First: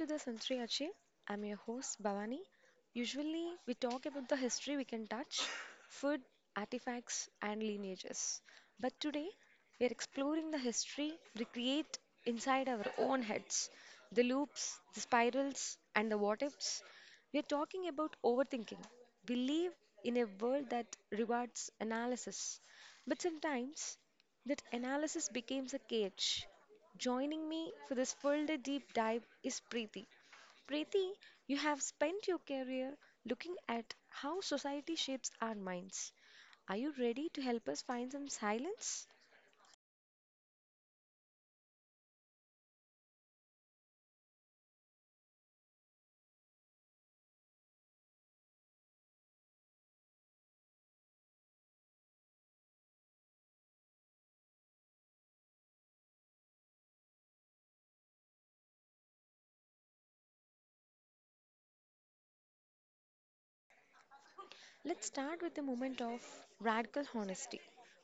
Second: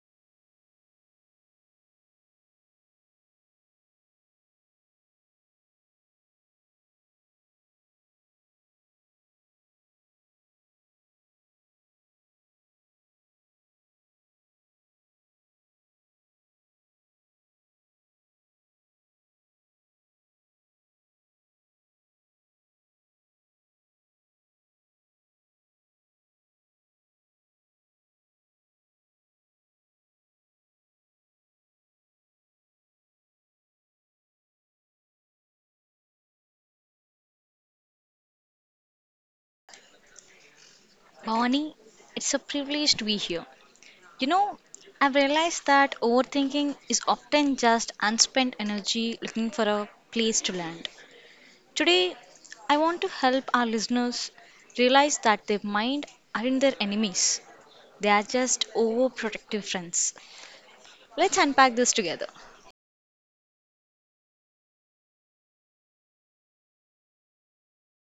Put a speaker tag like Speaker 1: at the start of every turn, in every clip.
Speaker 1: to the Sensory Achieve. I'm your host Bhavani. Usually, we talk about the history we can touch, food, artifacts, and lineages. But today, we are exploring the history we create inside our own heads, the loops, the spirals, and the what ifs. We are talking about overthinking. We live in a world that rewards analysis, but sometimes that analysis becomes a cage. Joining me for this full day deep dive is Preeti. Preeti, you have spent your career looking at how society shapes our minds. Are you ready to help us find some silence?
Speaker 2: Bonnie, it's a privilege to be here. You know, I've realized that overthinking is often just unspent energy looking for a place to land. Today, I want to help our listeners realize that their mind aren't their enemies, they are just overprotective friends. Let's unpack this together.
Speaker 1: Let's start with the moment of radical honesty.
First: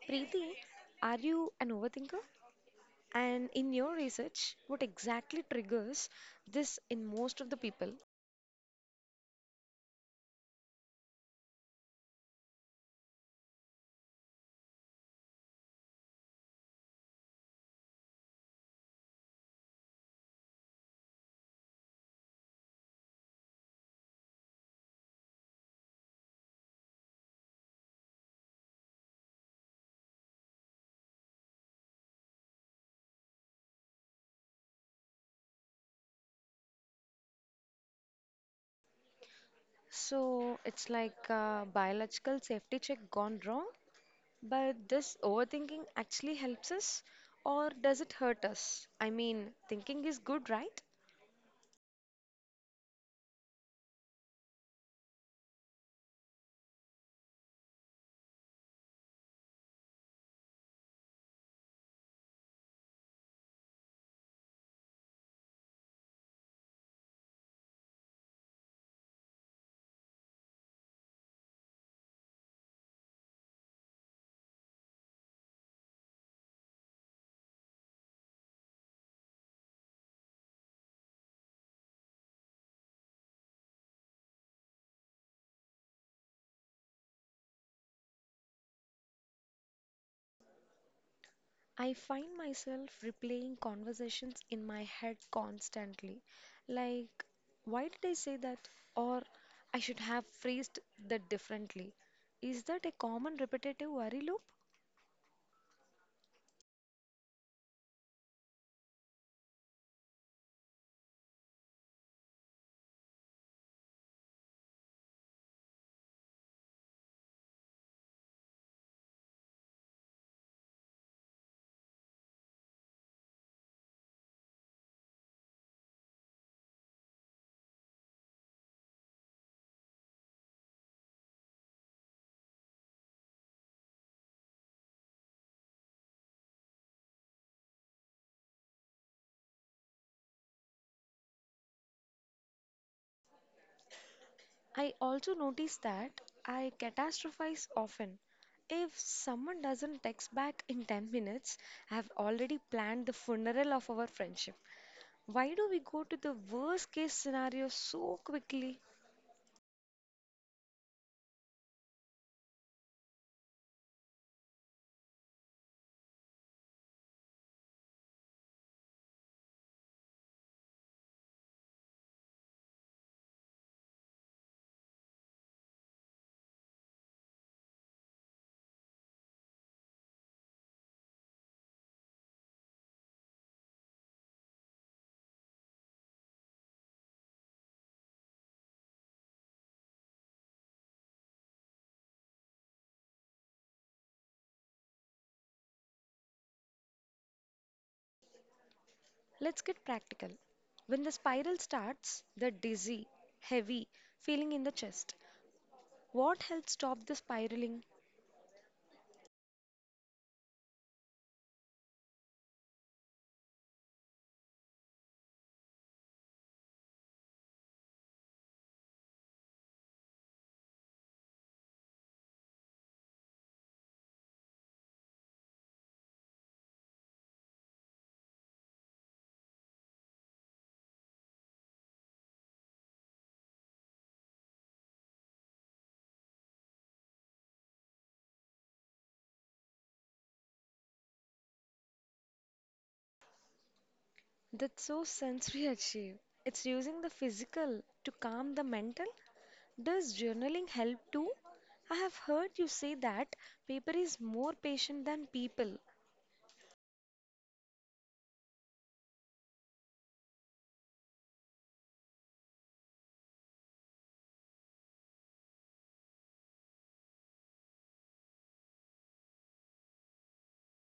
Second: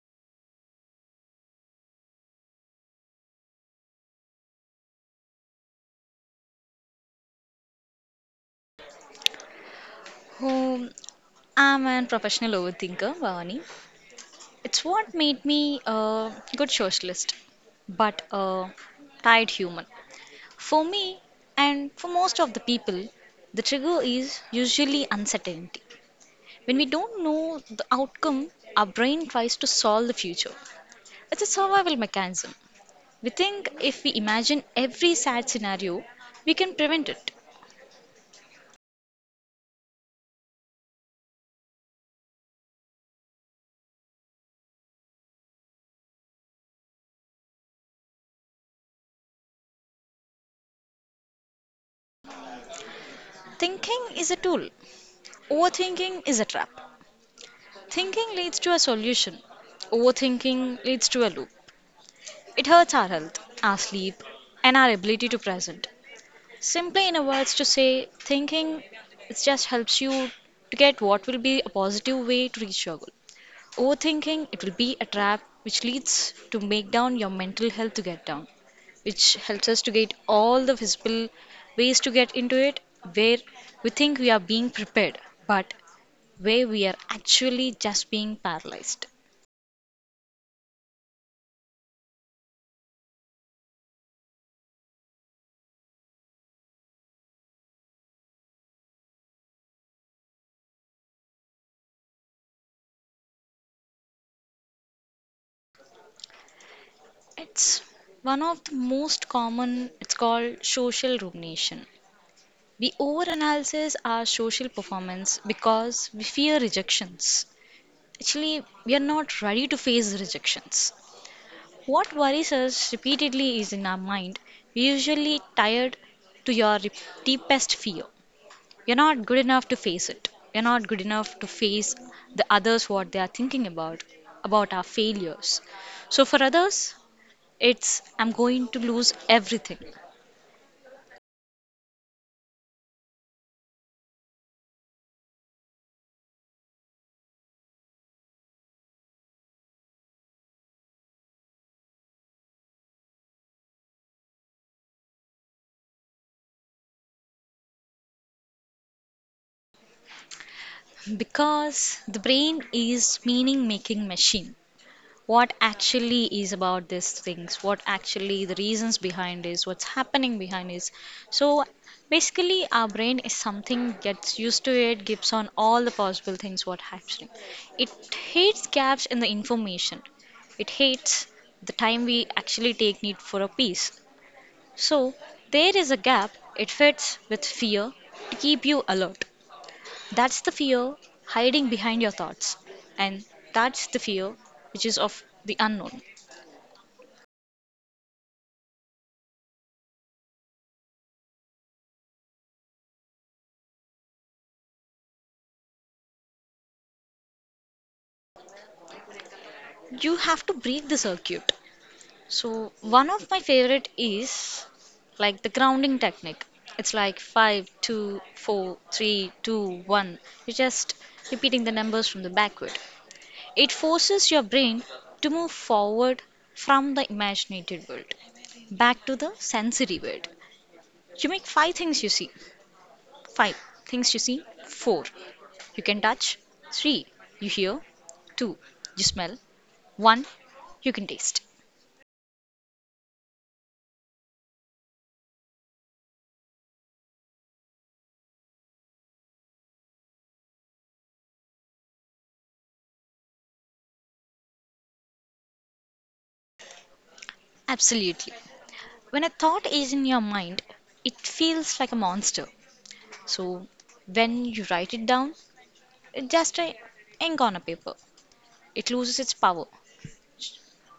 Speaker 1: Preeti, are you an overthinker? And in your research, what exactly triggers this in most of the people?
Speaker 2: Who I'm a professional overthinker, Bonnie. It's what made me a good socialist, but a tired human. For me, and for most of the people, the trigger is usually uncertainty. When we don't know the outcome, our brain tries to solve the future. It's a survival mechanism. We think if we imagine every sad scenario, we can prevent it.
Speaker 1: So it's like a biological safety check gone wrong? But this overthinking actually helps us, or does it hurt us? I mean, thinking is good, right?
Speaker 2: Thinking is a tool, overthinking is a trap. Thinking leads to a solution, overthinking leads to a loop. It hurts our health, our sleep, and our ability to present. Simply in a words to say, thinking it just helps you to get what will be a positive way to reach your goal. Overthinking it will be a trap which leads to make down your mental health to get down, which helps us to get all the visible ways to get into it where we think we are being prepared, but where we are actually just being paralyzed.
Speaker 1: I find myself replaying conversations in my head constantly. Like, why did I say that? Or I should have phrased that differently. Is that a common repetitive worry loop?
Speaker 2: It's one of the most common, it's called social rumination. We overanalyze our social performance because we fear rejections. Actually, we are not ready to face rejections. What worries us repeatedly is in our mind. We usually tired to your deepest fear. You're not good enough to face it. You're not good enough to face the others what they are thinking about our failures. So for others, it's I'm going to lose everything
Speaker 1: I also notice that I catastrophize often. If someone doesn't text back in 10 minutes, I have already planned the funeral of our friendship. Why do we go to the worst case scenario so quickly?
Speaker 2: because the brain is meaning making machine, what actually is about these things, what actually the reasons behind is, what's happening behind is. So basically our brain is something gets used to it, gives on all the possible things what happening. It hates gaps in the information, it hates the time we actually take need for a piece. So there is a gap, it fits with fear to keep you alert. That's the fear hiding behind your thoughts, and that's the fear which is of the unknown.
Speaker 1: Let's get practical. When the spiral starts, the dizzy, heavy feeling in the chest, what helps stop the spiraling?
Speaker 2: You have to break the circuit. So, one of my favorite is like the grounding technique. It's like five, two, four, three, two, one. You're just repeating the numbers from the backward. It forces your brain to move forward from the imaginated world back to the sensory world. You make five things you see, four you can touch, three you hear, two you smell, one you can taste.
Speaker 1: That's so sensory achieve. It's using the physical to calm the mental. Does journaling help too? I have heard you say that paper is more patient than people.
Speaker 2: Absolutely. When a thought is in your mind, it feels like a monster. So when you write it down, it's just a ink on a paper. It loses its power.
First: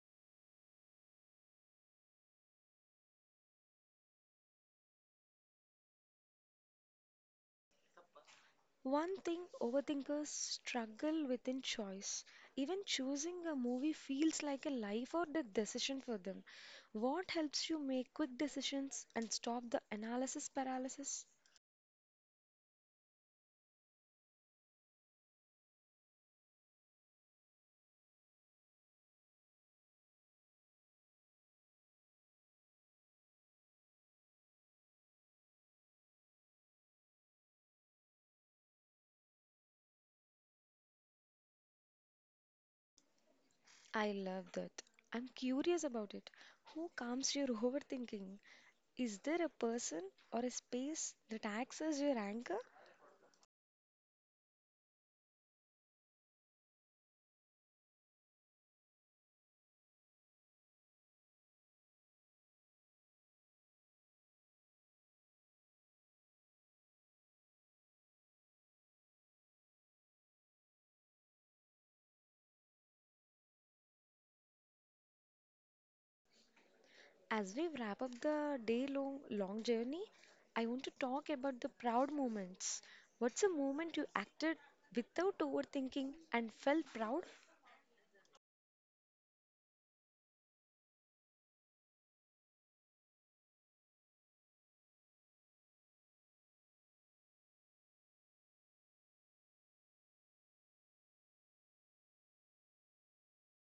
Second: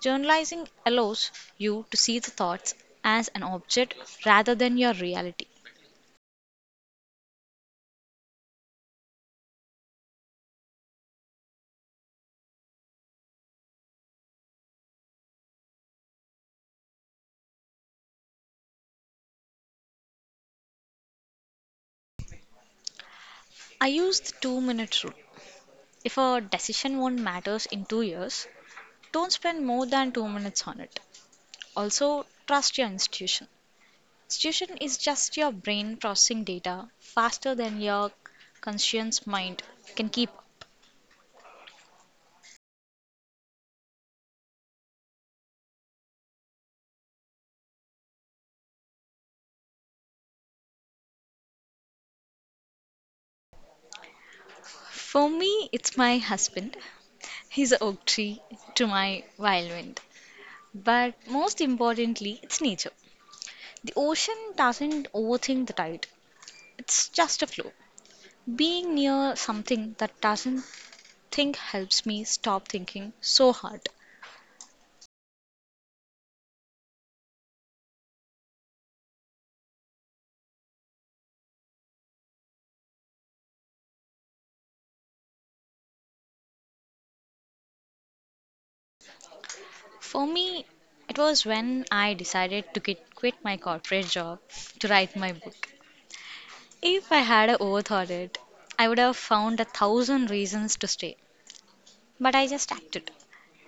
Speaker 2: Journalizing allows you to see the thoughts as an object rather than your reality.
Speaker 1: One thing overthinkers struggle with in choice. Even choosing a movie feels like a life or death decision for them. What helps you make quick decisions and stop the analysis paralysis?
Speaker 2: I use the two-minute rule. If a decision won't matters in 2 years, don't spend more than 2 minutes on it. Also, trust your institution. Intuition is just your brain processing data faster than your conscious mind can keep up.
Speaker 1: I love that. I'm curious about it. Who calms your overthinking? Is there a person or a space that acts as your anchor?
Speaker 2: For me, it's my husband. He's a oak tree to my violin. But most importantly, it's nature. The ocean doesn't overthink the tide, it's just a flow. Being near something that doesn't think helps me stop thinking so hard.
Speaker 1: As we wrap up the day long journey, I want to talk about the proud moments. What's a moment you acted without overthinking and felt proud?
Speaker 2: For me, it was when I decided to quit my corporate job to write my book. If I had a oath on it, I would have found a thousand reasons to stay. But I just acted.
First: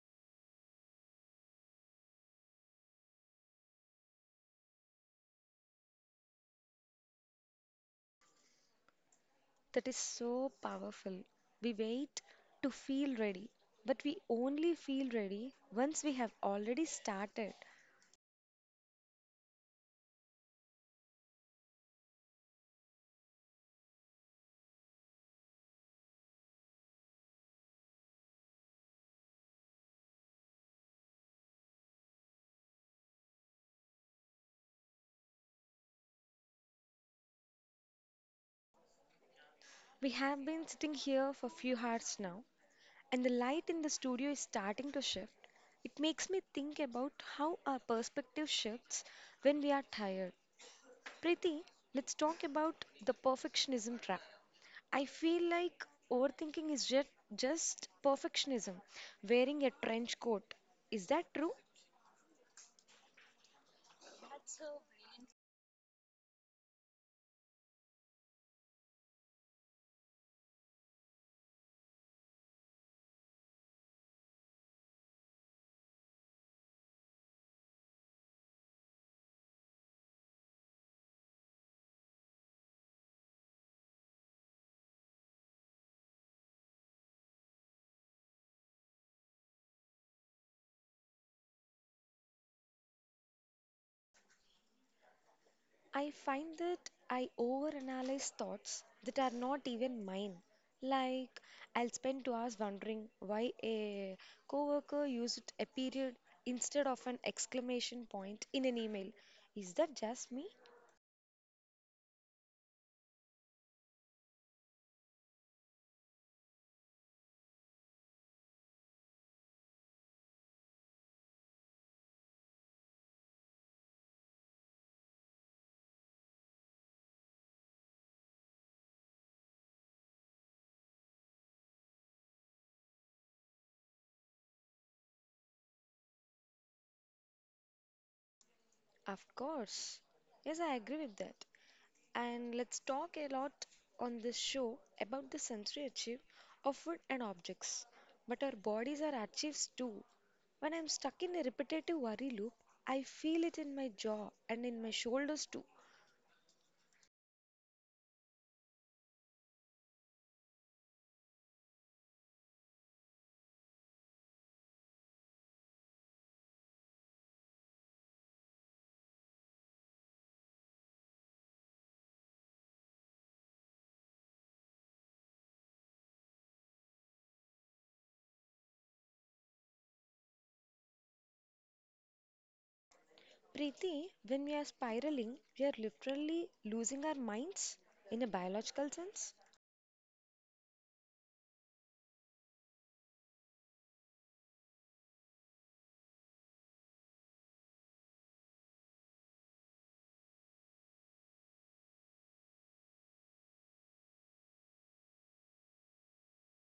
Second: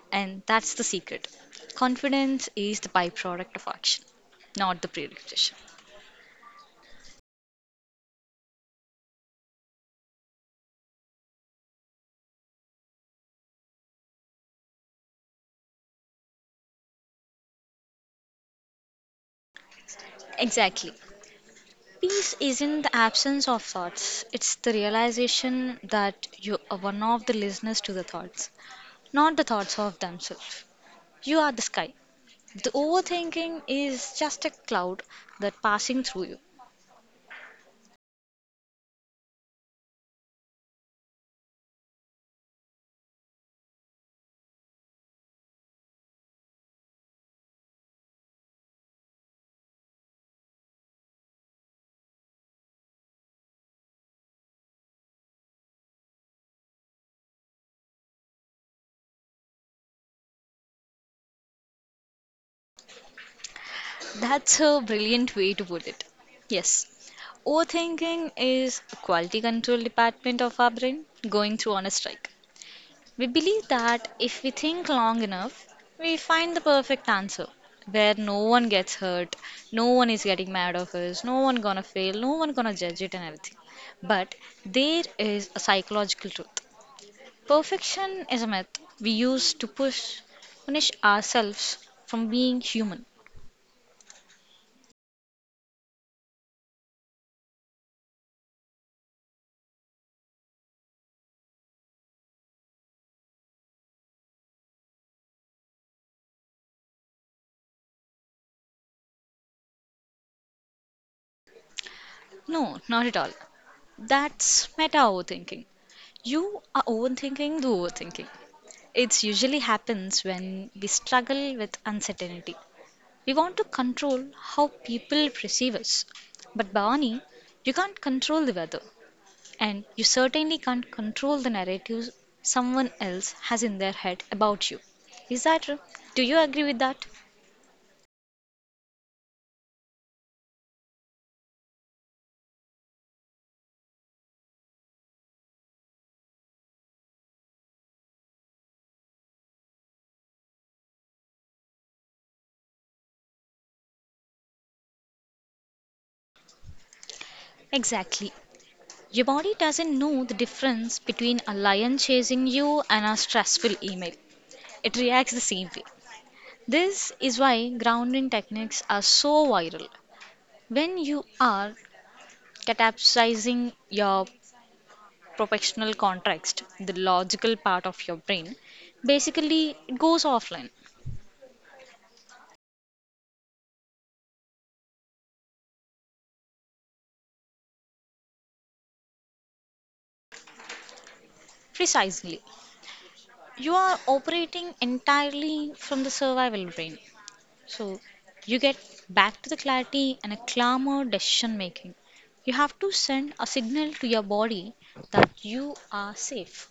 Speaker 2: And that's the secret. Confidence is the byproduct of action, not the prerequisite.
Speaker 1: That is so powerful. We wait to feel ready, but we only feel ready once we have already started.
Speaker 2: Exactly. Peace isn't the absence of thoughts, it's the realization that you are one of the listeners to the thoughts, not the thoughts of themselves. You are the sky. The overthinking is just a cloud that passing through you.
Speaker 1: We have been sitting here for a few hours now, and the light in the studio is starting to shift. It makes me think about how our perspective shifts when we are tired. Preeti, let's talk about the perfectionism trap. I feel like overthinking is just perfectionism, wearing a trench coat. Is that true?
Speaker 2: That's a brilliant way to put it. Yes. Overthinking is a quality control department of our brain going through on a strike. We believe that if we think long enough, we find the perfect answer where no one gets hurt, no one is getting mad of us, no one gonna fail, no one gonna judge it and everything. But there is a psychological truth. Perfection is a myth we use to push punish ourselves from being human.
Speaker 1: I find that I overanalyze thoughts that are not even mine. Like, I'll spend 2 hours wondering why a coworker used a period instead of an exclamation point in an email. Is that just me?
Speaker 2: No, not at all. That's meta overthinking. You are overthinking the overthinking. It usually happens when we struggle with uncertainty. We want to control how people perceive us. But Bhavani, you can't control the weather, and you certainly can't control the narratives someone else has in their head about you. Is that true? Do you agree with that?
Speaker 1: Of course. Yes, I agree with that. And let's talk a lot on this show about the sensory achieve of food and objects. But our bodies are achieves too. When I'm stuck in a repetitive worry loop, I feel it in my jaw and in my shoulders too.
Speaker 2: Exactly. Your body doesn't know the difference between a lion chasing you and a stressful email. It reacts the same way. This is why grounding techniques are so viral. When you are capsizing your professional context, the logical part of your brain, basically it goes offline.
Speaker 1: Preeti, when we are spiraling, we are literally losing our minds in a biological sense.
Speaker 2: Precisely. You are operating entirely from the survival brain. So you get back to the clarity and a calmer decision making. You have to send a signal to your body that you are safe.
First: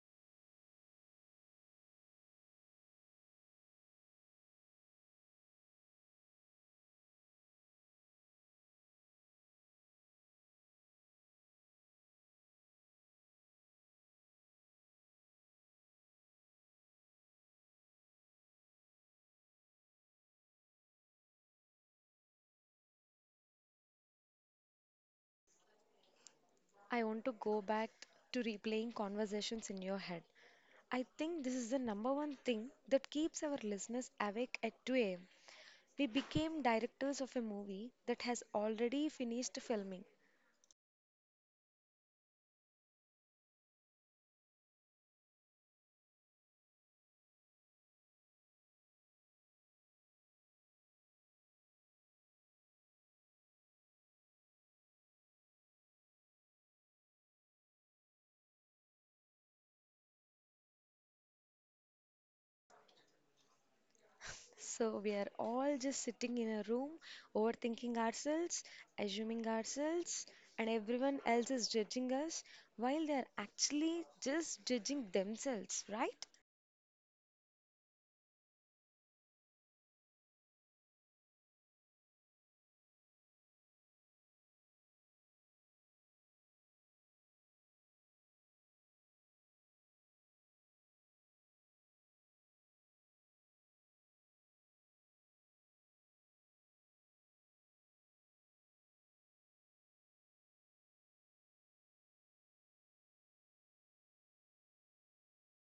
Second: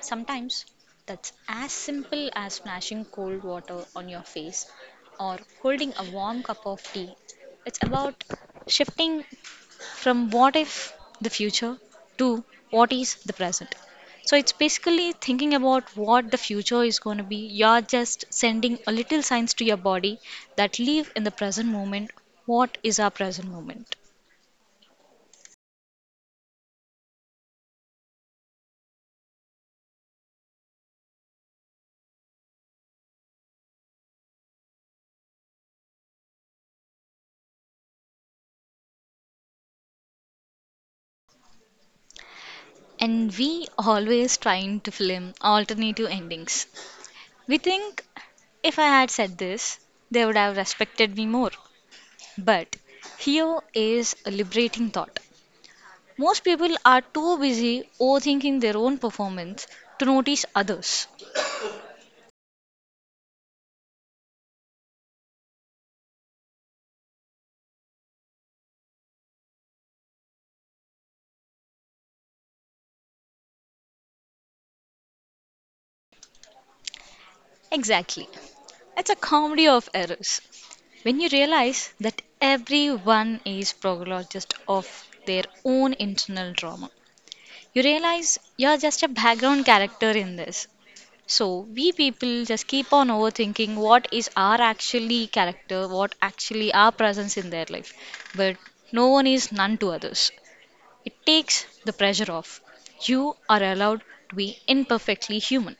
Speaker 2: Sometimes that's as simple as splashing cold water on your face or holding a warm cup of tea. It's about shifting from what if the future to what is the present. So it's basically thinking about what the future is going to be. You're just sending a little signs to your body that live in the present moment. What is our present moment?
Speaker 1: I want to go back to replaying conversations in your head. I think this is the number one thing that keeps our listeners awake at 2 a.m. We became directors of a movie that has already finished filming.
Speaker 2: And we always trying to film alternative endings. We think, if I had said this, they would have respected me more. But here is a liberating thought. Most people are too busy overthinking their own performance to notice others.
Speaker 1: So we are all just sitting in a room, overthinking ourselves, assuming ourselves, and everyone else is judging us while they are actually just judging themselves, right?
Speaker 2: Exactly. It's a comedy of errors. When you realize that everyone is prologist of their own internal drama, you realize you're just a background character in this. So we people just keep on overthinking what is our actually character, what actually our presence in their life. But no one is none to others. It takes the pressure off. You are allowed to be imperfectly human.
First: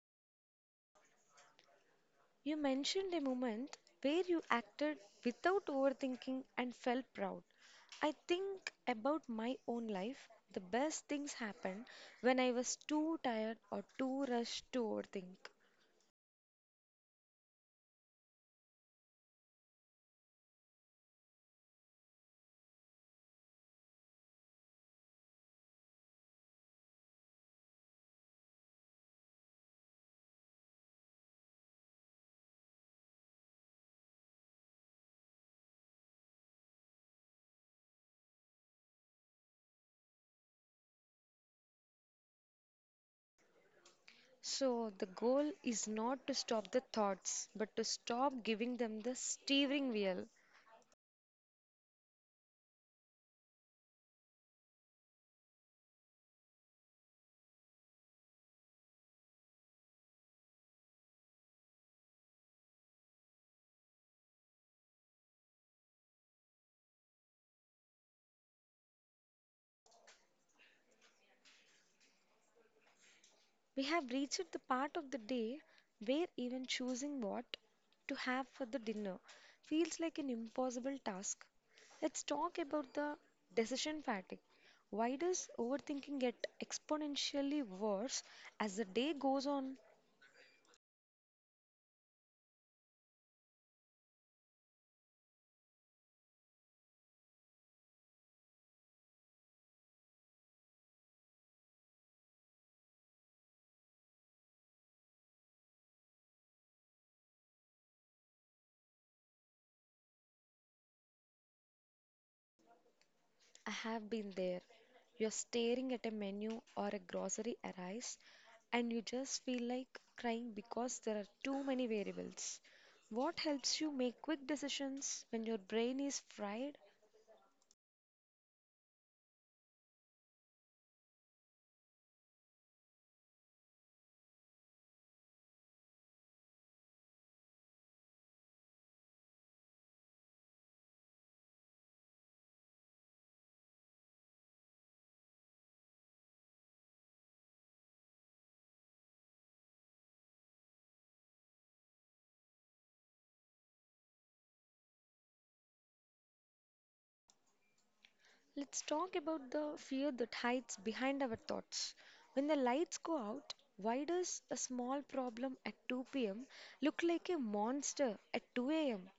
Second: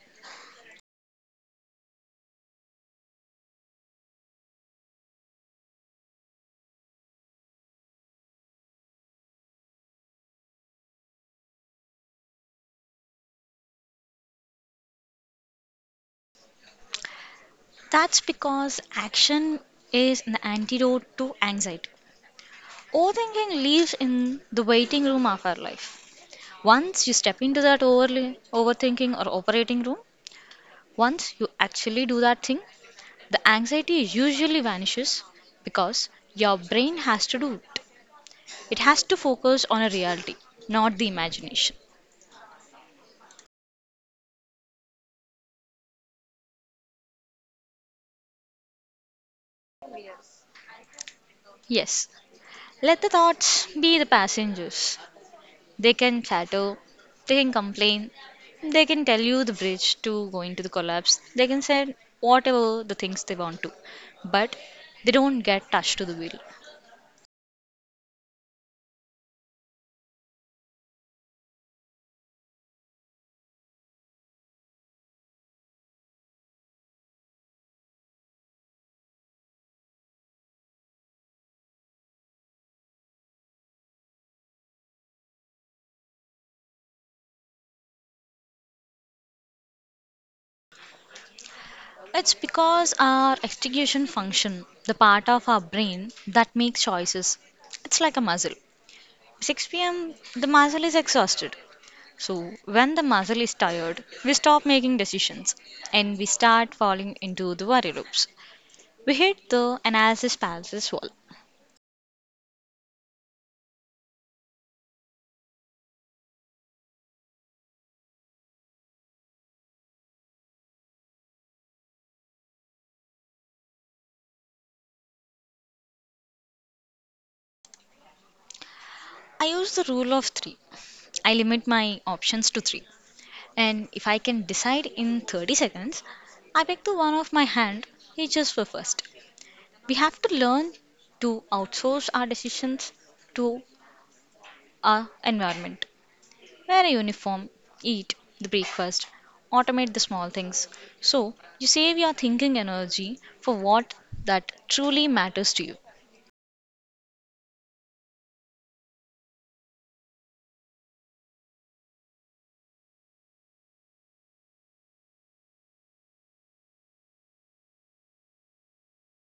Speaker 1: You mentioned a moment where you acted without overthinking and felt proud. I think about my own life. The best things happen when I was too tired or too rushed to overthink.
Speaker 2: That's because action is an antidote to anxiety. Overthinking lives in the waiting room of our life. Once you step into that overthinking or operating room, once you actually do that thing, the anxiety usually vanishes because your brain has to do it. It has to focus on a reality, not the imagination.
Speaker 1: So, the goal is not to stop the thoughts, but to stop giving them the steering wheel.
Speaker 2: Yes, let the thoughts be the passengers. They can chatter, they can complain, they can tell you the bridge to go into the collapse, they can say whatever the things they want to, but they don't get touched to the wheel.
Speaker 1: We have reached the part of the day where even choosing what to have for the dinner feels like an impossible task. Let's talk about the decision fatigue. Why does overthinking get exponentially worse as the day goes on?
Speaker 2: It's because our execution function, the part of our brain that makes choices, it's like a muscle. 6 p.m., the muscle is exhausted. So, when the muscle is tired, we stop making decisions and we start falling into the worry loops. We hit the analysis paralysis wall.
Speaker 1: I have been there. You're staring at a menu or a grocery arrives, and you just feel like crying because there are too many variables. What helps you make quick decisions when your brain is fried?
Speaker 2: I use the rule of three. I limit my options to three. And if I can decide in 30 seconds, I pick the one of my hand reaches for first. We have to learn to outsource our decisions to our environment. Wear a uniform, eat the breakfast, automate the small things. So you save your thinking energy for what that truly matters to you.
Speaker 1: Let's talk about the fear that hides behind our thoughts. When the lights go out, why does a small problem at 2 p.m. look like a monster at 2 a.m.?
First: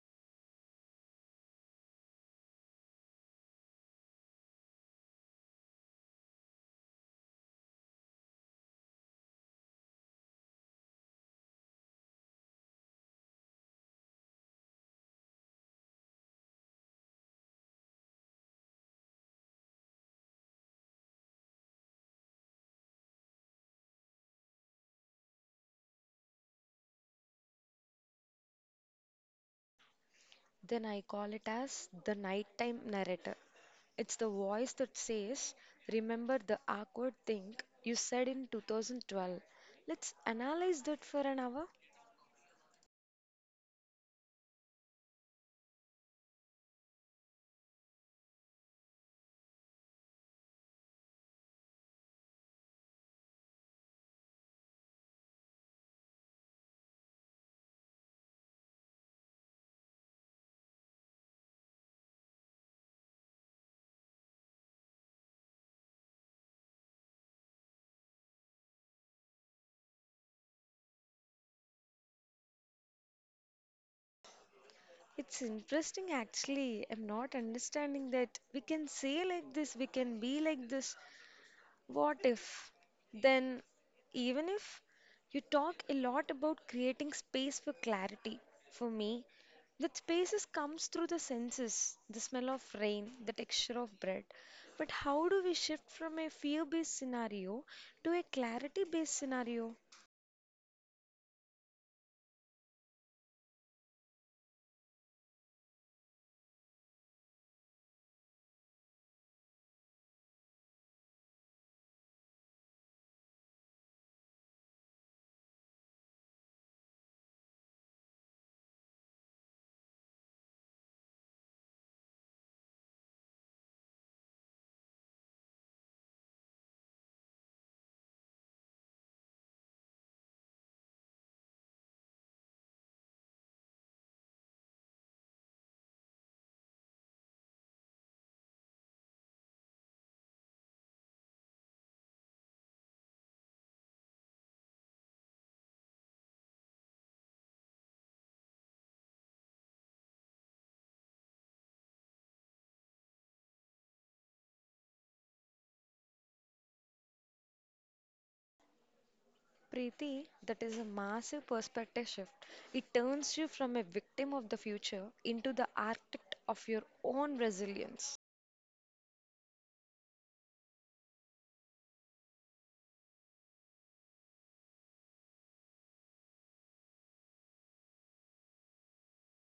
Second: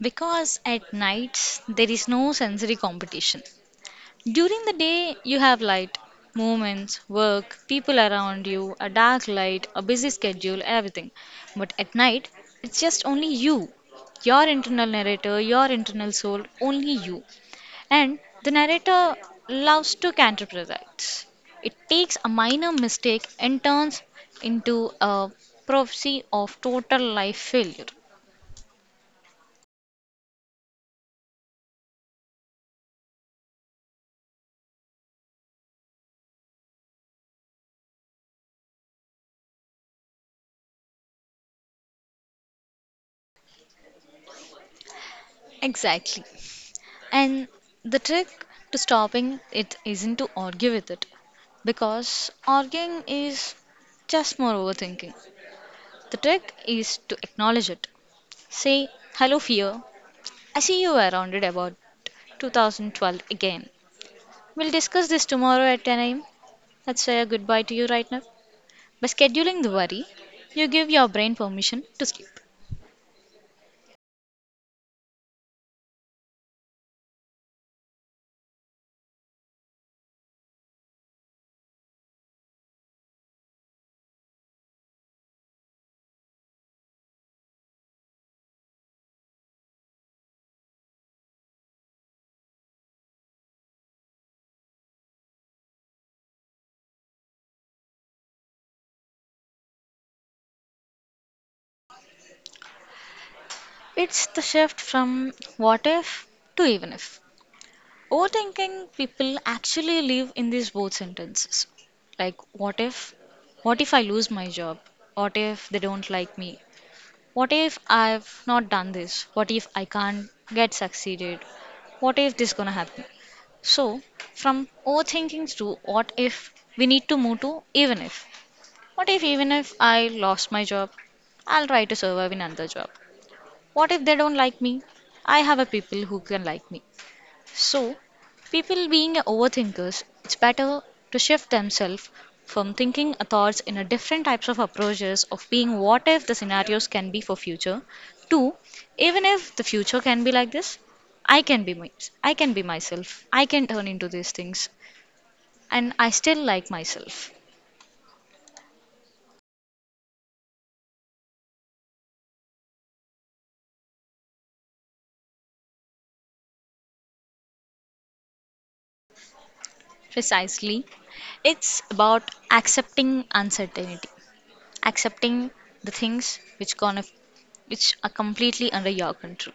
Speaker 2: Because at night there is no sensory competition. During the day you have light, movements, work, people around you, a dark light, a busy schedule, everything. But at night it's just only you, your internal narrator, your internal soul, only you. And the narrator loves to counterproducts. It takes a minor mistake and turns into a prophecy of total life failure.
Speaker 1: Then I call it as the nighttime narrator. It's the voice that says, "Remember the awkward thing you said in 2012. Let's analyze that for an hour."
Speaker 2: Exactly. And the trick to stopping it isn't to argue with it, because arguing is just more overthinking. The trick is to acknowledge it. Say, hello, fear. I see you were rounded about 2012 again. We'll discuss this tomorrow at 10 a.m. Let's say a goodbye to you right now. By scheduling the worry, you give your brain permission to sleep.
Speaker 1: It's interesting actually. I'm not understanding that we can say like this, we can be like this. What if? Then, even if you talk a lot about creating space for clarity, for me, that spaces comes through the senses, the smell of rain, the texture of bread. But how do we shift from a fear-based scenario to a clarity-based scenario?
Speaker 2: It's the shift from what if to even if. Overthinking people actually live in these both sentences. Like, what if? What if I lose my job? What if they don't like me? What if I've not done this? What if I can't get succeeded? What if this gonna happen? So, from overthinking to what if, we need to move to even if. What if even if I lost my job, I'll try to survive in another job? What if they don't like me? I have a people who can like me. So, people being overthinkers, it's better to shift themselves from thinking thoughts in a different types of approaches of being what if the scenarios can be for future to even if the future can be like this, I can be my, I can be myself. I can turn into these things, and I still like myself.
Speaker 1: Preeti, that is a massive perspective shift. It turns you from a victim of the future into the architect of your own resilience.
Speaker 2: Precisely. It's about accepting uncertainty, accepting the things which gonna, which are completely under your control.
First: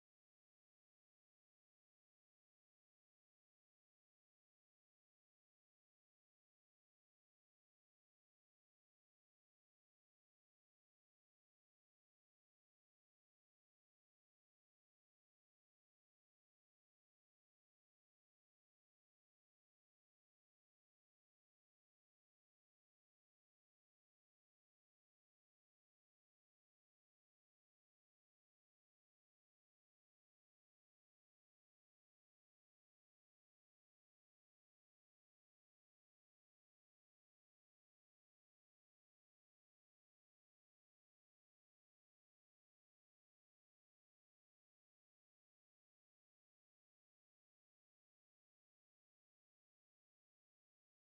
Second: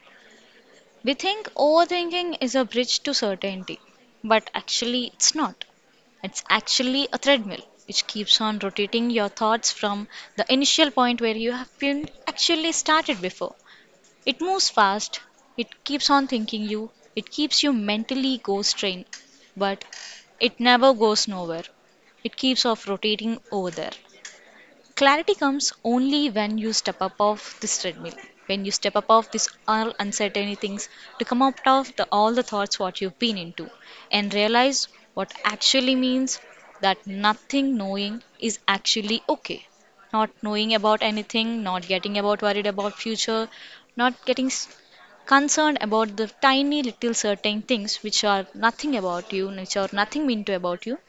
Speaker 2: We think overthinking is a bridge to certainty, but actually it's not. It's actually a treadmill which keeps on rotating your thoughts from the initial point where you have been actually started before. It moves fast, it keeps on thinking you, it keeps you mentally ghost trained, but it never goes nowhere. It keeps off rotating over there. Clarity comes only when you step up off this treadmill, when you step up off this all uncertainty things to come out of the, all the thoughts what you've been into and realize what actually means that nothing knowing is actually okay. Not knowing about anything, not getting about worried about future, not getting s- concerned about the tiny little certain things which are nothing about you, which are nothing mean to about you,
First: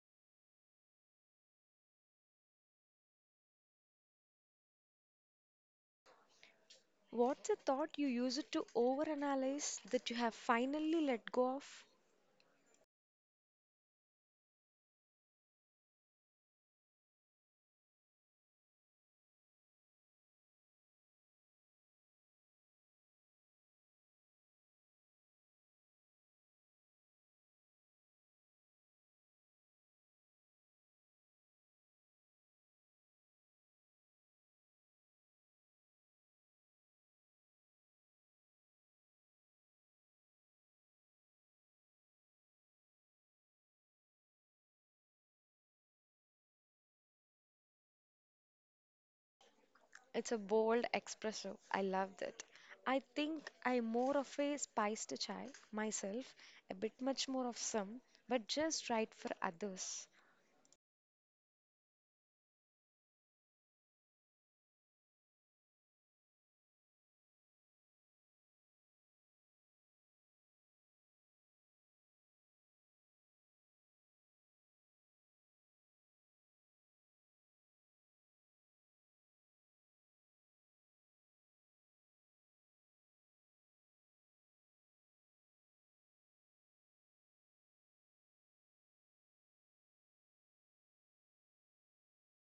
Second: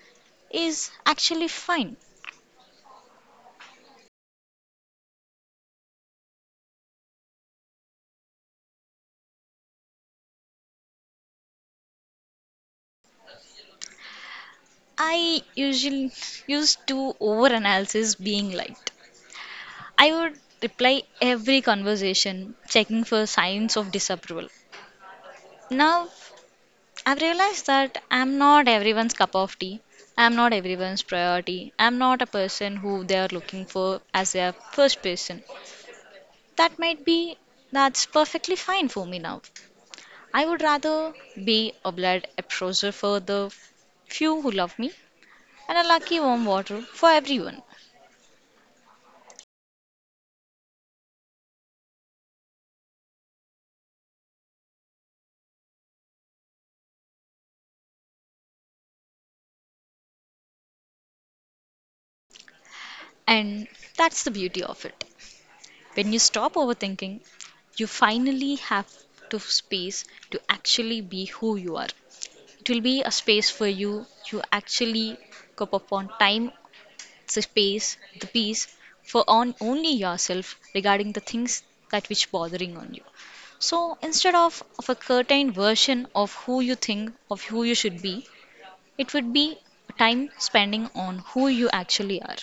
Speaker 2: is actually fine.
Speaker 1: What's a thought you used to overanalyze that you have finally let go of?
Speaker 2: I usually used to overanalysis being liked. I would reply every conversation, checking for signs of disapproval. Now, I've realized that I'm not everyone's cup of tea. I'm not everyone's priority. I'm not a person who they are looking for as their first person. That might be, that's perfectly fine for me now. I would rather be a blood appraiser for the few who love me and a lucky warm water for everyone.
Speaker 1: It's a bold espresso. I love that. I think I'm more of a spiced chai myself, a bit much more of some, but just right for others.
Speaker 2: And that's the beauty of it. When you stop overthinking, you finally have to space to actually be who you are. It will be a space for you to actually cup upon time, the space, the peace for on only yourself regarding the things that which bothering on you. So instead of a curtained version of who you think of who you should be, it would be time spending on who you actually are.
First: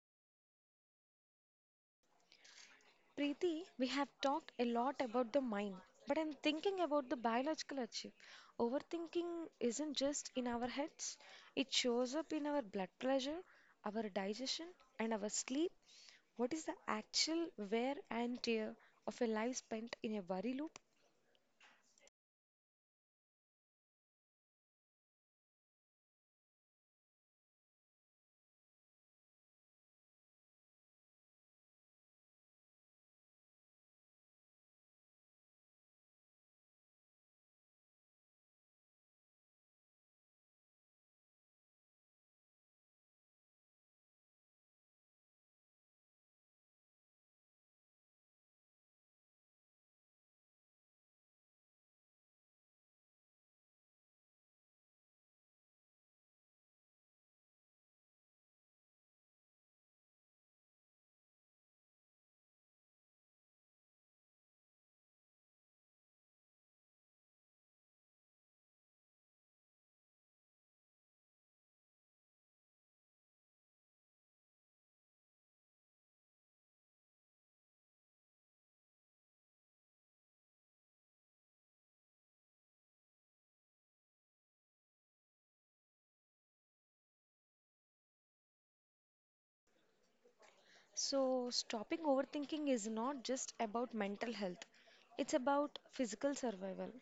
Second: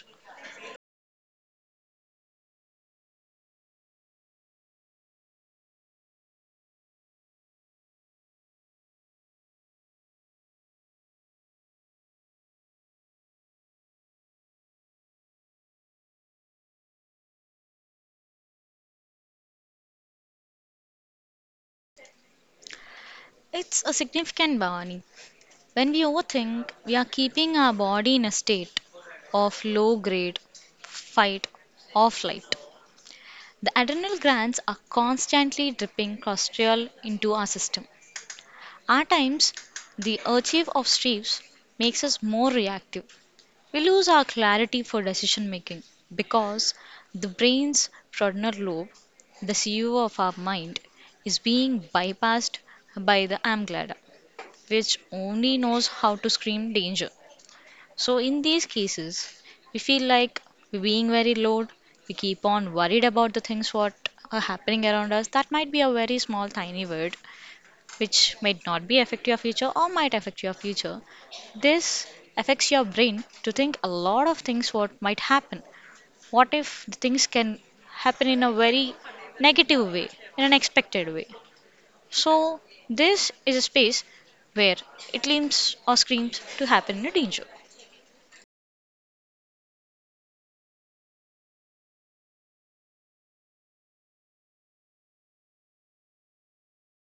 Speaker 1: Preeti, we have talked a lot about the mind, but I'm thinking about the biological achieve. Overthinking isn't just in our heads, it shows up in our blood pressure, our digestion, and our sleep. What is the actual wear and tear of a life spent in a worry loop?
Speaker 2: It's a significant, Bhavani. When we overthink, we are keeping our body in a state of low grade fight or flight. The adrenal glands are constantly dripping cortisol into our system. At times, the achieve of stress makes us more reactive. We lose our clarity for decision making because the brain's frontal lobe, the CEO of our mind, is being bypassed by the amygdala, which only knows how to scream danger. So, in these cases, we feel like we're being very low, we keep on worried about the things what are happening around us. That might be a very small, tiny word which might not be affect your future or might affect your future. This affects your brain to think a lot of things what might happen. What if the things can happen in a very negative way, in an expected way? So, this is a space where it leans or screams to happen in a danger.
Speaker 1: So, stopping overthinking is not just about mental health, it's about physical survival.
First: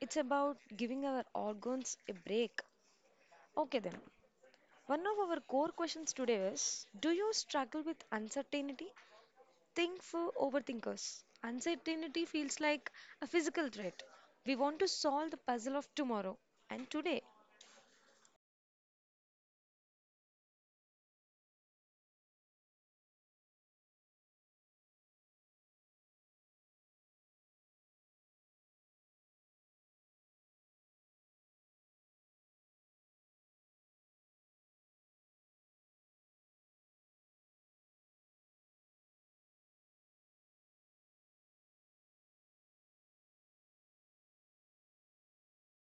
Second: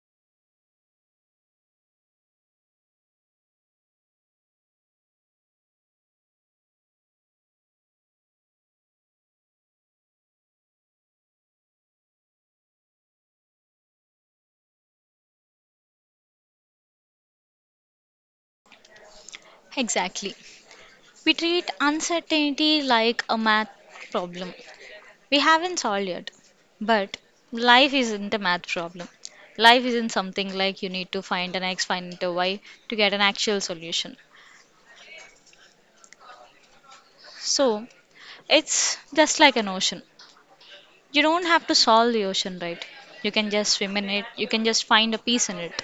Speaker 1: It's about giving our organs a break. Okay, then, one of our core questions today is, do you struggle with uncertainty? Think for overthinkers. Uncertainty feels like a physical threat. We want to solve the puzzle of tomorrow and today.
Speaker 2: Exactly. We treat uncertainty like a math problem we haven't solved yet. But life isn't a math problem. Life isn't something like you need to find an x, find a y to get an actual solution. So it's just like an ocean. You don't have to solve the ocean, right? You can just swim in it, you can just find a piece in it.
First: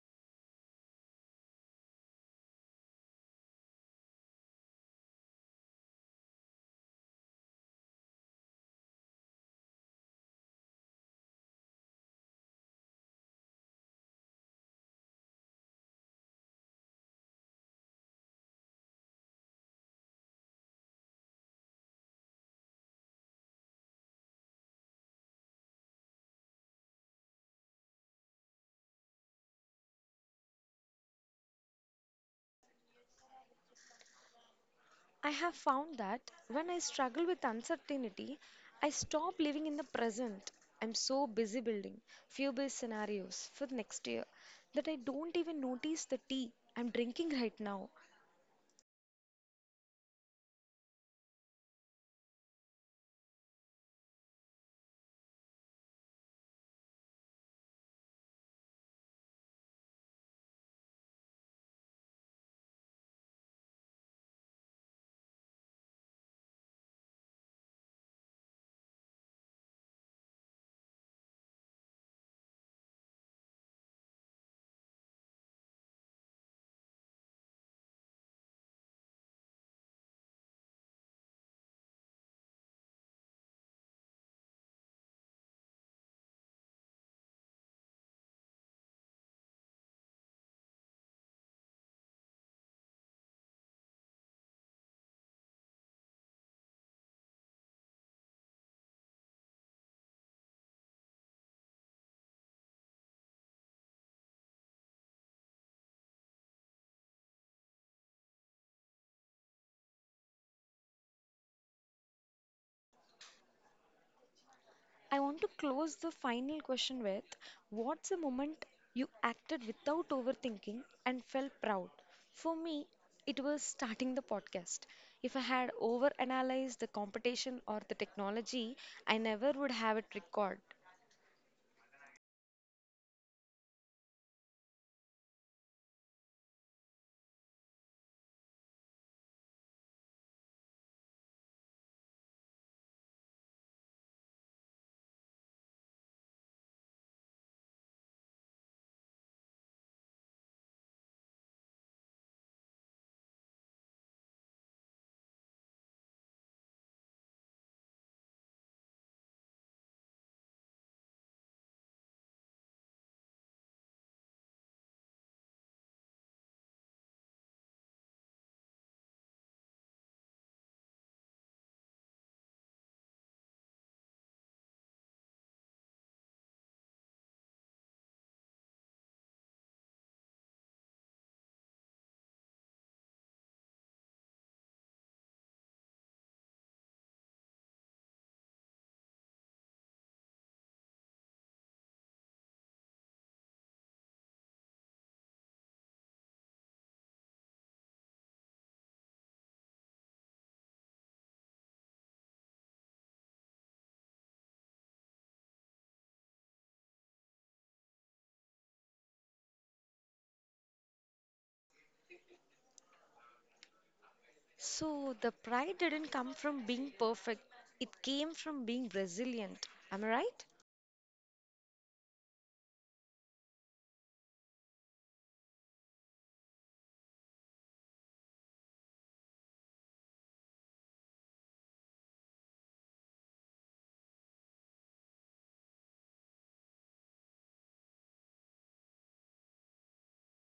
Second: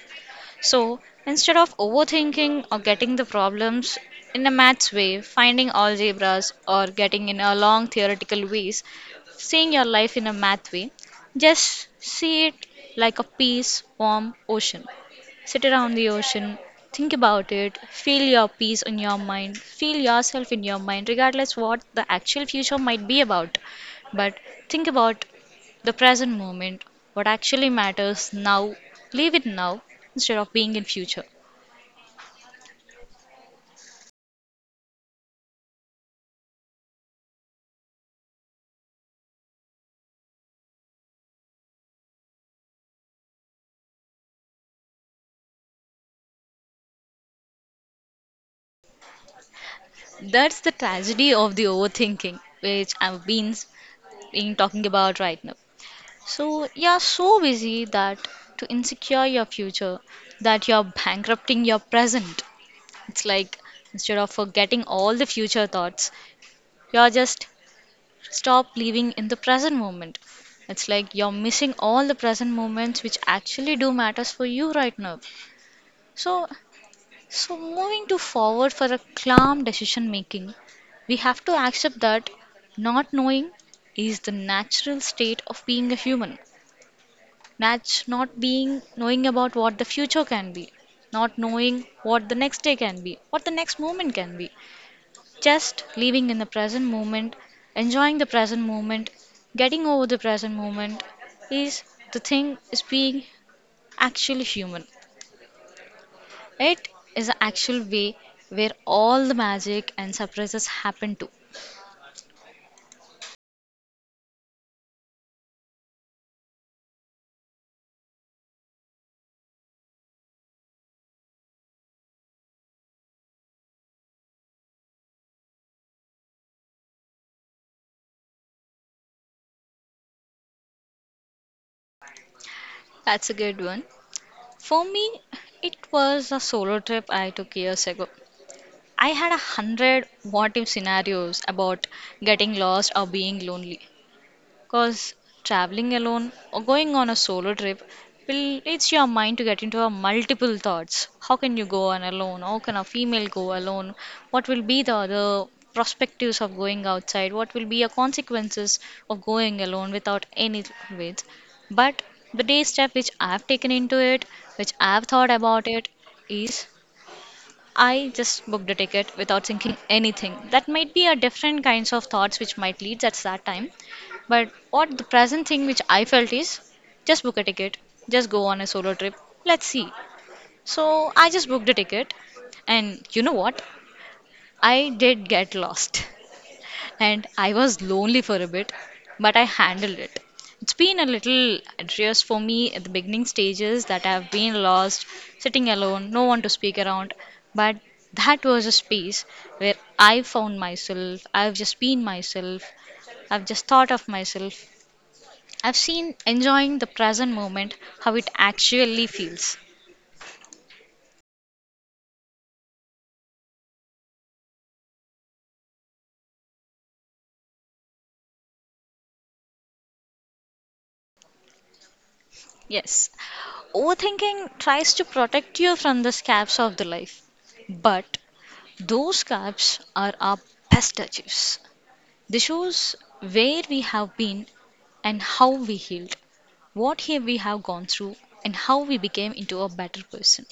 Speaker 2: So instead of overthinking or getting the problems in a maths way, finding algebras or getting in a long theoretical ways, seeing your life in a math way, just see it like a peace, warm ocean. Sit around the ocean, think about it, feel your peace in your mind, feel yourself in your mind, regardless what the actual future might be about. But think about the present moment, what actually matters now, live it now instead of being in future.
Speaker 1: I have found that when I struggle with uncertainty, I stop living in the present. I'm so busy building fear based scenarios for next year that I don't even notice the tea I'm drinking right now.
Speaker 2: That's the tragedy of the overthinking, which I've been talking about right now. So you're so busy that to insecure your future, that you're bankrupting your present. It's like instead of forgetting all the future thoughts, you're just stop living in the present moment. It's like you're missing all the present moments which actually do matters for you right now. So So, moving to forward for a calm decision making, we have to accept that not knowing is the natural state of being a human. Not being knowing about what the future can be, not knowing what the next day can be, what the next moment can be. Just living in the present moment, enjoying the present moment, getting over the present moment is the thing is being actually human. It is the actual way where all the magic and surprises happen too.
Speaker 1: I want to close the final question with, what's the moment you acted without overthinking and felt proud? For me, it was starting the podcast. If I had overanalyzed the competition or the technology, I never would have it recorded.
Speaker 2: That's a good one. For me, it was a solo trip I took years ago. I had a hundred what if scenarios about getting lost or being lonely. Because traveling alone or going on a solo trip will it's your mind to get into a multiple thoughts. How can you go on alone? How can a female go alone? What will be the other perspectives of going outside? What will be your consequences of going alone without any weights? But the day step which I've taken into it, which I've thought about it, is I just booked a ticket without thinking anything. That might be a different kinds of thoughts which might lead at that time. But what the present thing which I felt is just book a ticket, just go on a solo trip. Let's see. So I just booked a ticket and you know what? I did get lost. And I was lonely for a bit, but I handled it. It's been a little adverse for me at the beginning stages that I've been lost, sitting alone, no one to speak around, but that was a space where I found myself, I've just been myself, I've just thought of myself. I've seen enjoying the present moment, how it actually feels.
Speaker 1: So the pride didn't come from being perfect, it came from being resilient. Am I right?
Speaker 2: Yes. Overthinking tries to protect you from the scabs of the life. But those gaps are our best touches. They shows where we have been and how we healed, we have gone through, and how we became into a better person.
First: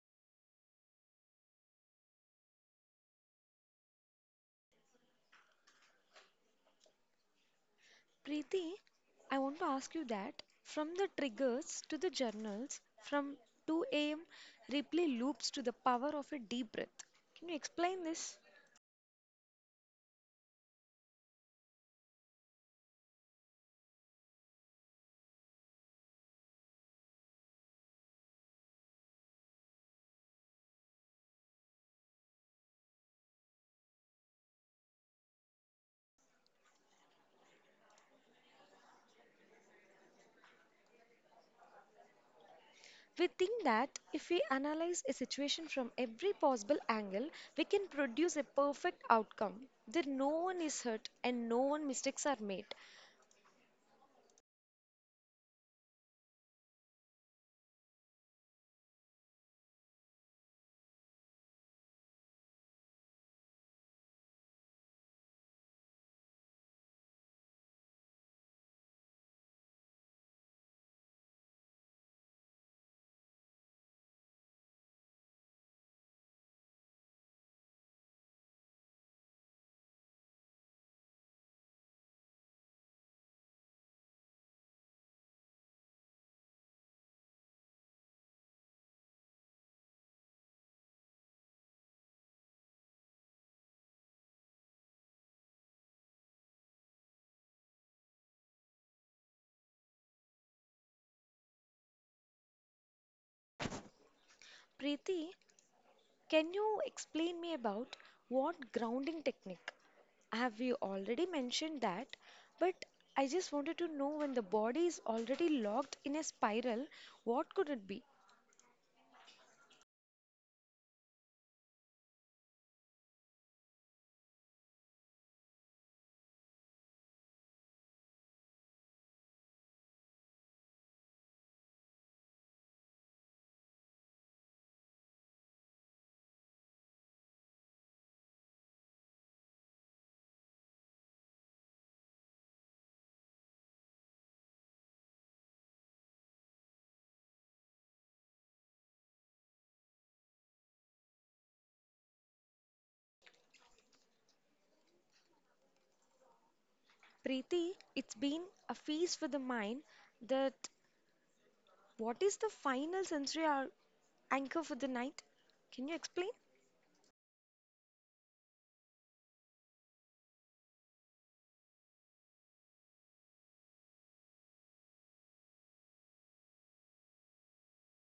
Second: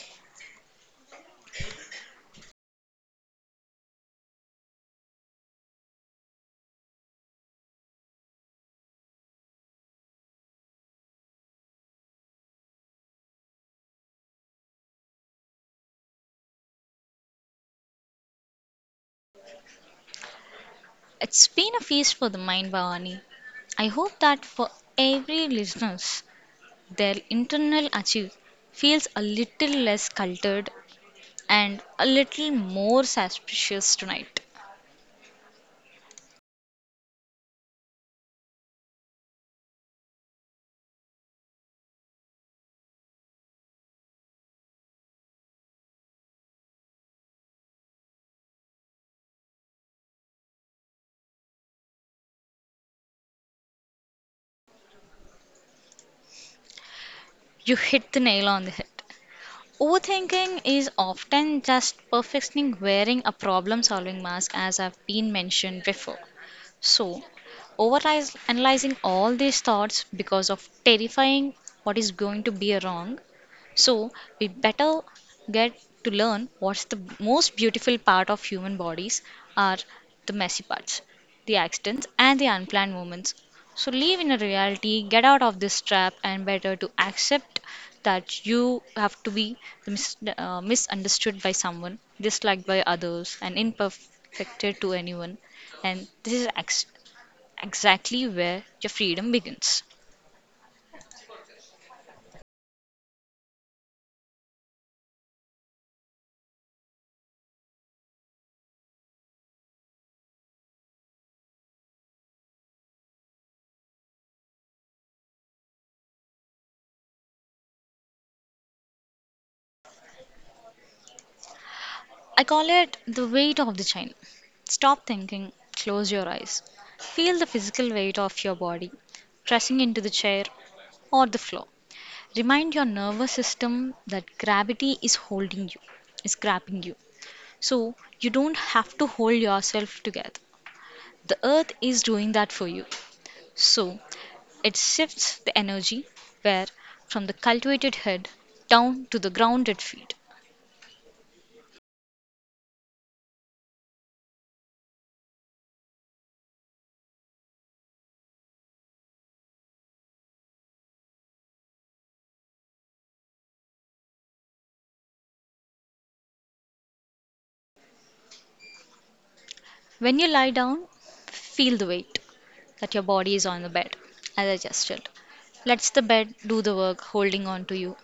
Speaker 1: Preeti, I want to ask you that from the triggers to the journals, from 2 a.m. replay loops to the power of a deep breath. Can you explain this?
Speaker 2: It's been a feast for the mind, Bhavani. I hope that for every listeners, their internal achieve feels a little less cultured and a little more suspicious tonight.
Speaker 1: We think that if we analyze a situation from every possible angle, we can produce a perfect outcome. There, no one is hurt and no one mistakes are made.
Speaker 2: You hit the nail on the head. Overthinking is often just perfectionism wearing a problem solving mask, as I've been mentioned before. So, over analyzing all these thoughts because of terrifying what is going to be wrong, so we better get to learn what's the most beautiful part of human bodies are the messy parts, the accidents and the unplanned moments. So live in a reality, get out of this trap and better to accept that you have to be misunderstood by someone, disliked by others and imperfected to anyone. And this is exactly where your freedom begins.
Speaker 1: Preeti, can you explain me about what grounding technique? Have you already mentioned that? But I just wanted to know, when the body is already locked in a spiral, what could it be?
Speaker 2: I call it the weight of the chain. Stop thinking, close your eyes. Feel the physical weight of your body pressing into the chair or the floor. Remind your nervous system that gravity is holding you, is grabbing you. So you don't have to hold yourself together. The earth is doing that for you. So it shifts the energy where from the cultivated head down to the grounded feet.
Speaker 1: Preeti, it's been a feast for the mind. That, what is the final sensory ar- anchor for the night? Can you explain?
Speaker 2: When you lie down, feel the weight that your body is on the bed, as I just did. Let's the bed do the work, holding on to you,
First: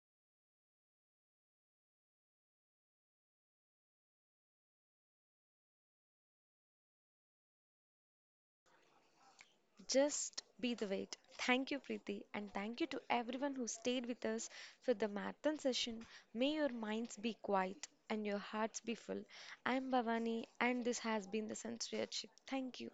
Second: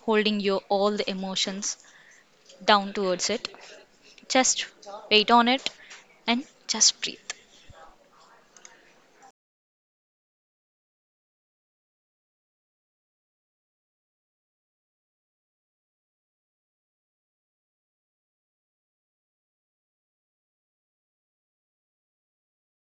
Speaker 2: holding your all the emotions down towards it. Just wait on it and just breathe.
Speaker 1: Just be the wait. Thank you, Preeti, and thank you to everyone who stayed with us for the marathon session. May your minds be quiet and your hearts be full. I'm Bhavani, and this has been the Sensory Chip. Thank you.